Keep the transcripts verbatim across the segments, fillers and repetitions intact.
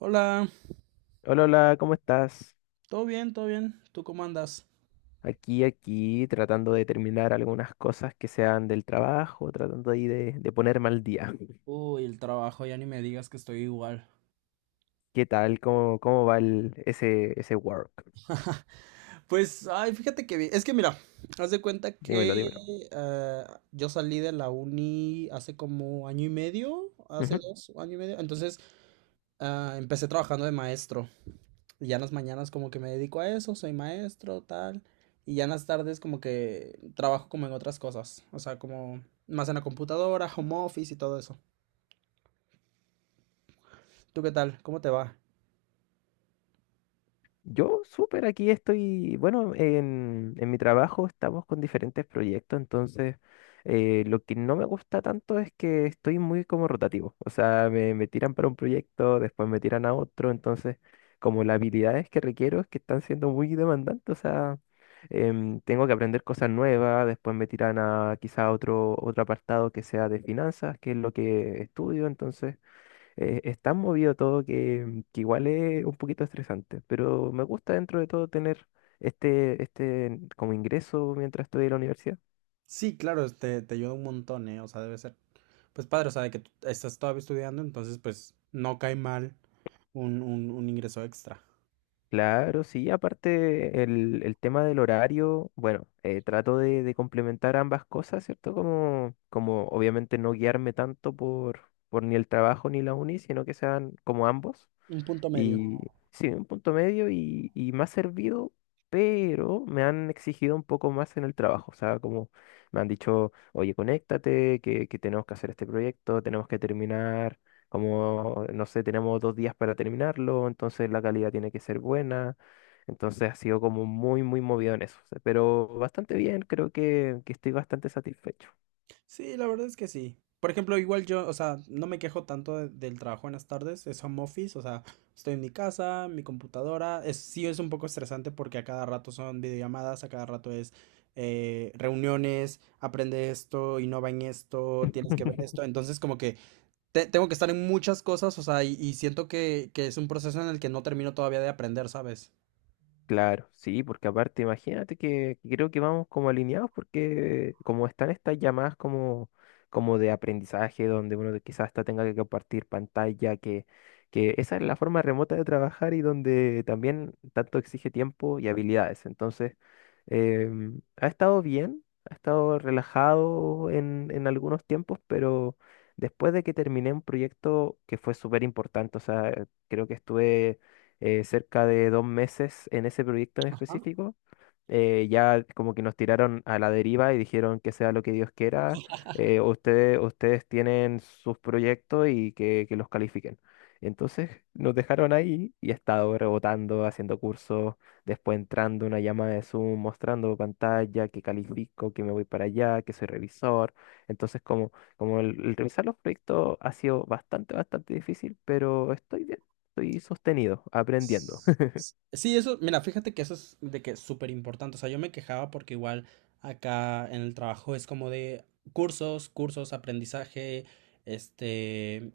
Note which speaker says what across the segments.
Speaker 1: Hola,
Speaker 2: Hola, hola, ¿cómo estás?
Speaker 1: todo bien, todo bien. ¿Tú cómo andas?
Speaker 2: Aquí, aquí, tratando de terminar algunas cosas que sean del trabajo, tratando ahí de, de ponerme al día.
Speaker 1: Uy, el trabajo, ya ni me digas que estoy igual.
Speaker 2: ¿Qué tal? ¿Cómo, cómo va el, ese, ese work?
Speaker 1: Pues, ay, fíjate que bien. Es que mira, haz de cuenta que
Speaker 2: Dímelo, dímelo.
Speaker 1: eh, yo salí de la uni hace como año y medio, hace dos, año y medio. Entonces, ah, empecé trabajando de maestro. Y ya en las mañanas como que me dedico a eso, soy maestro, tal. Y ya en las tardes como que trabajo como en otras cosas. O sea, como más en la computadora, home office y todo eso. ¿Tú qué tal? ¿Cómo te va?
Speaker 2: Yo súper aquí estoy, bueno, en, en mi trabajo estamos con diferentes proyectos, entonces eh, lo que no me gusta tanto es que estoy muy como rotativo, o sea, me, me tiran para un proyecto, después me tiran a otro, entonces como las habilidades que requiero es que están siendo muy demandantes, o sea, em, tengo que aprender cosas nuevas, después me tiran a quizá otro, otro apartado que sea de finanzas, que es lo que estudio, entonces eh, es tan movido todo que, que igual es un poquito estresante, pero me gusta dentro de todo tener este, este como ingreso mientras estoy en la universidad.
Speaker 1: Sí, claro, te, te ayuda un montón, ¿eh? O sea, debe ser, pues padre, o sea, de que tú estás todavía estudiando, entonces pues no cae mal un, un, un ingreso extra.
Speaker 2: Claro, sí, aparte el, el tema del horario, bueno, eh, trato de, de complementar ambas cosas, ¿cierto? Como, como obviamente no guiarme tanto por, por ni el trabajo ni la uni, sino que sean como ambos.
Speaker 1: Un punto medio.
Speaker 2: Y sí, un punto medio y, y me ha servido, pero me han exigido un poco más en el trabajo. O sea, como me han dicho, oye, conéctate, que, que tenemos que hacer este proyecto, tenemos que terminar, como, no sé, tenemos dos días para terminarlo, entonces la calidad tiene que ser buena. Entonces ha sido como muy, muy movido en eso. O sea, pero bastante bien, creo que, que estoy bastante satisfecho.
Speaker 1: Sí, la verdad es que sí. Por ejemplo, igual yo, o sea, no me quejo tanto de- del trabajo en las tardes, es home office, o sea, estoy en mi casa, mi computadora, es, sí es un poco estresante porque a cada rato son videollamadas, a cada rato es eh, reuniones, aprende esto, innova en esto, tienes que ver esto, entonces como que te- tengo que estar en muchas cosas, o sea, y, y siento que, que es un proceso en el que no termino todavía de aprender, ¿sabes?
Speaker 2: Claro, sí, porque aparte imagínate que que creo que vamos como alineados porque como están estas llamadas como, como de aprendizaje donde uno quizás hasta tenga que compartir pantalla, que, que esa es la forma remota de trabajar y donde también tanto exige tiempo y habilidades. Entonces, em, ha estado bien, ha estado relajado en, en algunos tiempos, pero después de que terminé un proyecto que fue súper importante, o sea, creo que estuve eh, cerca de dos meses en ese proyecto en específico. Eh, ya como que nos tiraron a la deriva y dijeron que sea lo que Dios quiera, eh, ustedes, ustedes tienen sus proyectos y que, que los califiquen. Entonces nos dejaron ahí y he estado rebotando, haciendo cursos, después entrando una llamada de Zoom, mostrando pantalla, que califico, que me voy para allá, que soy revisor. Entonces como, como el, el revisar los proyectos ha sido bastante, bastante difícil, pero estoy bien. Estoy sostenido, aprendiendo.
Speaker 1: Sí, eso, mira, fíjate que eso es de que es súper importante. O sea, yo me quejaba porque igual acá en el trabajo es como de cursos, cursos, aprendizaje, este,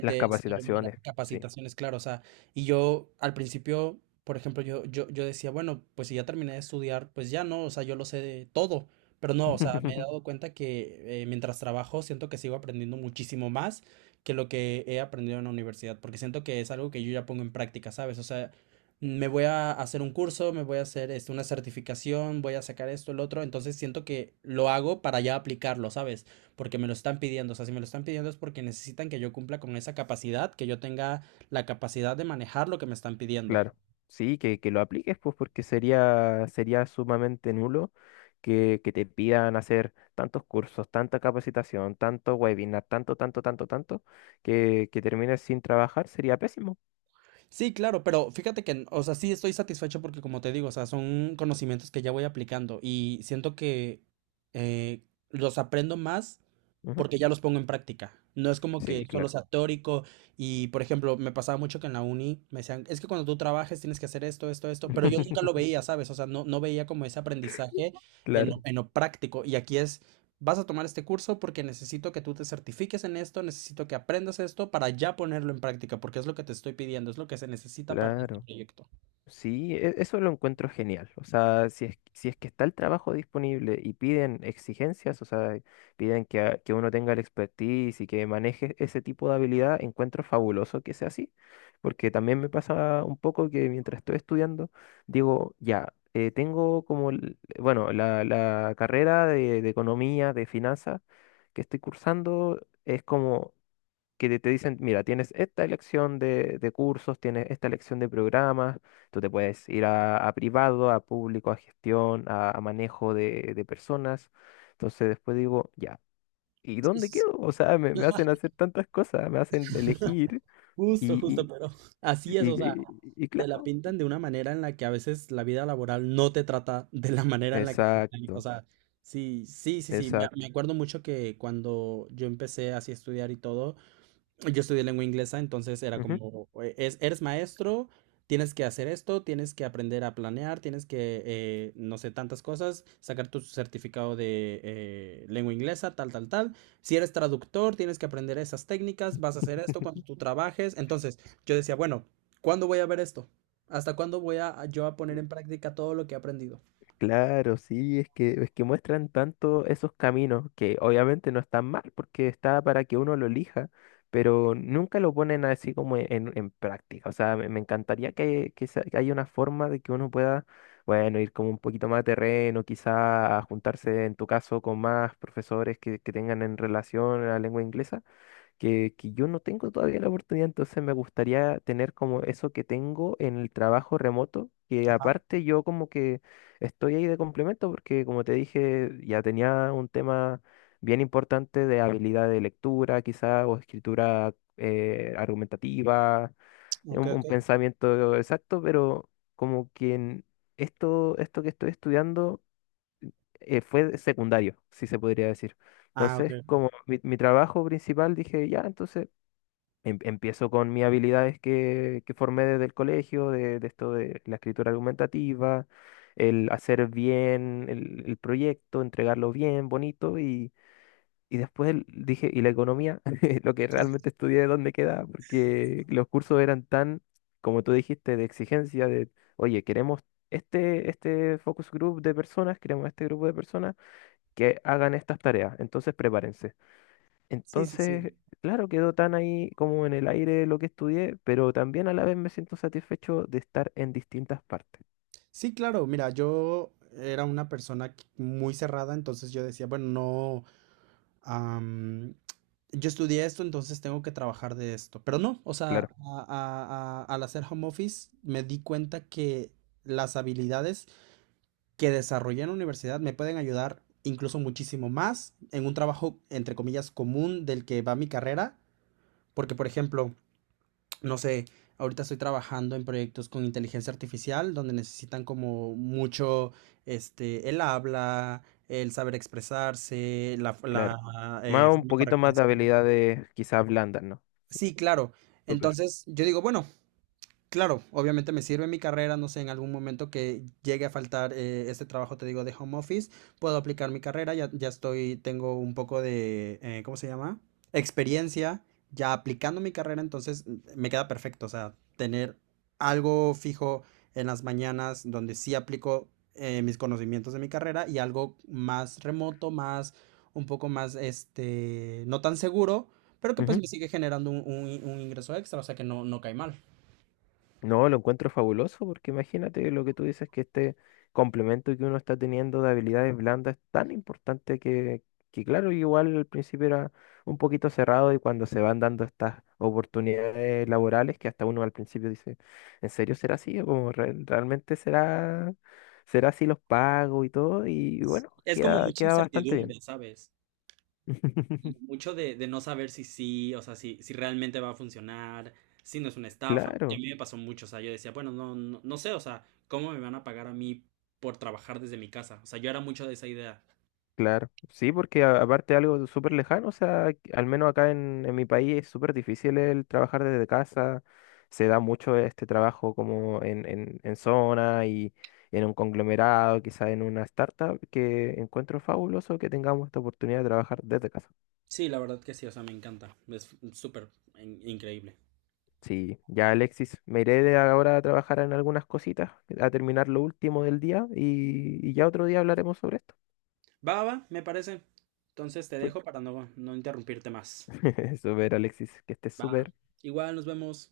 Speaker 2: Las
Speaker 1: eh, mira,
Speaker 2: capacitaciones, sí.
Speaker 1: capacitaciones, claro. O sea, y yo al principio, por ejemplo, yo, yo, yo decía, bueno, pues si ya terminé de estudiar, pues ya no, o sea, yo lo sé de todo. Pero no, o sea, me he dado cuenta que eh, mientras trabajo siento que sigo aprendiendo muchísimo más que lo que he aprendido en la universidad, porque siento que es algo que yo ya pongo en práctica, ¿sabes? O sea, me voy a hacer un curso, me voy a hacer este, una certificación, voy a sacar esto, el otro, entonces siento que lo hago para ya aplicarlo, ¿sabes? Porque me lo están pidiendo, o sea, si me lo están pidiendo es porque necesitan que yo cumpla con esa capacidad, que yo tenga la capacidad de manejar lo que me están pidiendo.
Speaker 2: Claro. Sí, que, que lo apliques, pues, porque sería, sería sumamente nulo que, que te pidan hacer tantos cursos, tanta capacitación, tanto webinar, tanto, tanto, tanto, tanto, que, que termines sin trabajar, sería pésimo.
Speaker 1: Sí, claro, pero fíjate que, o sea, sí estoy satisfecho porque como te digo, o sea, son conocimientos que ya voy aplicando y siento que eh, los aprendo más
Speaker 2: Ujú.
Speaker 1: porque ya los pongo en práctica. No es como que
Speaker 2: Sí,
Speaker 1: solo
Speaker 2: claro.
Speaker 1: sea teórico y, por ejemplo, me pasaba mucho que en la uni me decían, es que cuando tú trabajes tienes que hacer esto, esto, esto, pero yo nunca lo veía, ¿sabes? O sea, no, no veía como ese aprendizaje en,
Speaker 2: Claro,
Speaker 1: lo- en lo práctico. Y aquí es, vas a tomar este curso porque necesito que tú te certifiques en esto, necesito que aprendas esto para ya ponerlo en práctica, porque es lo que te estoy pidiendo, es lo que se necesita para este
Speaker 2: claro.
Speaker 1: proyecto.
Speaker 2: Sí, e- eso lo encuentro genial. O sea, si es, si es que está el trabajo disponible y piden exigencias, o sea, piden que, a- que uno tenga el expertise y que maneje ese tipo de habilidad, encuentro fabuloso que sea así, porque también me pasa un poco que mientras estoy estudiando, digo, ya, eh, tengo como, el- bueno, la, la carrera de, de economía, de finanzas que estoy cursando es como que te dicen, mira, tienes esta elección de, de cursos, tienes esta elección de programas, tú te puedes ir a, a privado, a público, a gestión, a, a manejo de, de personas. Entonces después digo, ya, ¿y
Speaker 1: Sí,
Speaker 2: dónde
Speaker 1: sí, sí.
Speaker 2: quedo? O sea, me, me hacen hacer tantas cosas, me hacen elegir
Speaker 1: Justo, justo,
Speaker 2: y,
Speaker 1: pero así
Speaker 2: y,
Speaker 1: es, o
Speaker 2: y,
Speaker 1: sea,
Speaker 2: y- y
Speaker 1: te la
Speaker 2: claro.
Speaker 1: pintan de una manera en la que a veces la vida laboral no te trata de la manera en la que te están- o
Speaker 2: Exacto,
Speaker 1: sea, sí, sí, sí, sí, me, me
Speaker 2: exacto.
Speaker 1: acuerdo mucho que cuando yo empecé así a estudiar y todo, yo estudié lengua inglesa, entonces era como, eh, es, eres maestro, tienes que hacer esto, tienes que aprender a planear, tienes que, eh, no sé, tantas cosas, sacar tu certificado de eh, lengua inglesa, tal, tal, tal. Si eres traductor, tienes que aprender esas técnicas, vas a hacer esto cuando tú trabajes. Entonces, yo decía, bueno, ¿cuándo voy a ver esto? ¿Hasta cuándo voy a yo a poner en práctica todo lo que he aprendido?
Speaker 2: Claro, sí, es que, es que muestran tanto esos caminos que obviamente no están mal porque está para que uno lo elija, pero nunca lo ponen así como e-, en, en práctica. O sea, me, me encantaría que, que, se- que haya una forma de que uno pueda, bueno, ir como un poquito más a terreno, quizá a juntarse en tu caso con más profesores que, que tengan en relación a la lengua inglesa que, que yo no tengo todavía la oportunidad, entonces me gustaría tener como eso que tengo en el trabajo remoto, que
Speaker 1: Ajá.
Speaker 2: aparte yo como que estoy ahí de complemento, porque como te dije, ya tenía un tema bien importante de habilidad de lectura, quizá, o escritura eh, argumentativa,
Speaker 1: Ok,
Speaker 2: un, un
Speaker 1: ok.
Speaker 2: pensamiento exacto, pero como que en esto, esto que estoy estudiando eh, fue secundario, si se podría decir.
Speaker 1: Ah,
Speaker 2: Entonces,
Speaker 1: ok.
Speaker 2: como mi, mi trabajo principal, dije, ya, entonces em- empiezo con mis habilidades que, que formé desde el colegio, de, de esto de la escritura argumentativa, el hacer bien el, el proyecto, entregarlo bien, bonito, y, y después el- dije, y la economía, lo que realmente estudié, ¿dónde queda? Porque los cursos eran tan, como tú dijiste, de exigencia, de, oye, queremos... Este, este focus group de personas, queremos este grupo de personas que hagan estas tareas, entonces prepárense.
Speaker 1: Sí, sí, sí.
Speaker 2: Entonces, claro, quedó tan ahí como en el aire lo que estudié, pero también a la vez me siento satisfecho de estar en distintas partes.
Speaker 1: Sí, claro, mira, yo era una persona que- muy cerrada, entonces yo decía, bueno, no, am, yo estudié esto, entonces tengo que trabajar de esto. Pero no, o sea,
Speaker 2: Claro,
Speaker 1: a- a- a- al hacer home office me di cuenta que las habilidades que desarrollé en la universidad me pueden ayudar incluso muchísimo más en un trabajo, entre comillas, común del que va mi carrera, porque, por ejemplo, no sé, ahorita estoy trabajando en proyectos con inteligencia artificial donde necesitan como mucho, este, el habla, el saber expresarse, la,
Speaker 2: claro.
Speaker 1: la
Speaker 2: Más
Speaker 1: eh,
Speaker 2: un
Speaker 1: forma
Speaker 2: poquito
Speaker 1: correcta de
Speaker 2: más de
Speaker 1: escribir.
Speaker 2: habilidades quizás blandas, ¿no?
Speaker 1: Sí, claro.
Speaker 2: Súper.
Speaker 1: Entonces yo digo, bueno, claro, obviamente me sirve mi carrera, no sé, en algún momento que llegue a faltar eh, este trabajo, te digo, de home office, puedo aplicar mi carrera, ya, ya estoy, tengo un poco de, eh, ¿cómo se llama? Experiencia, ya aplicando mi carrera, entonces me queda perfecto, o sea, tener algo fijo en las mañanas donde sí aplico eh, mis conocimientos de mi carrera y algo más remoto, más, un poco más, este, no tan seguro, pero que pues me sigue generando un, un- un ingreso extra, o sea que no, no cae mal.
Speaker 2: No, lo encuentro fabuloso porque imagínate lo que tú dices, que este complemento que uno está teniendo de habilidades blandas es tan importante que, que claro, igual al principio era un poquito cerrado y cuando se van dando estas oportunidades laborales que hasta uno al principio dice, ¿en serio será así? ¿O como re- realmente será, será así los pagos y todo? Y bueno,
Speaker 1: Es como
Speaker 2: queda,
Speaker 1: mucha
Speaker 2: queda bastante bien.
Speaker 1: incertidumbre, ¿sabes? Y mucho de, de no saber si sí, o sea, si, si realmente va a funcionar, si no es una estafa. Que a
Speaker 2: Claro.
Speaker 1: mí me pasó mucho, o sea, yo decía, bueno, no, no, no sé, o sea, ¿cómo me van a pagar a mí por trabajar desde mi casa? O sea, yo era mucho de esa idea.
Speaker 2: Claro, sí, porque a- aparte algo súper lejano, o sea, al menos acá en, en mi país es súper difícil el trabajar desde casa, se da mucho este trabajo como en, en, en zona y en un conglomerado, quizá en una startup, que encuentro fabuloso que tengamos esta oportunidad de trabajar desde casa.
Speaker 1: Sí, la verdad que sí, o sea, me encanta. Es súper in- increíble.
Speaker 2: Sí, ya Alexis, me iré de ahora a trabajar en algunas cositas, a terminar lo último del día y, y ya otro día hablaremos sobre esto.
Speaker 1: Va, va, me parece. Entonces te dejo para no, no interrumpirte más.
Speaker 2: Súper Alexis, que estés
Speaker 1: Va.
Speaker 2: súper.
Speaker 1: Igual, nos vemos.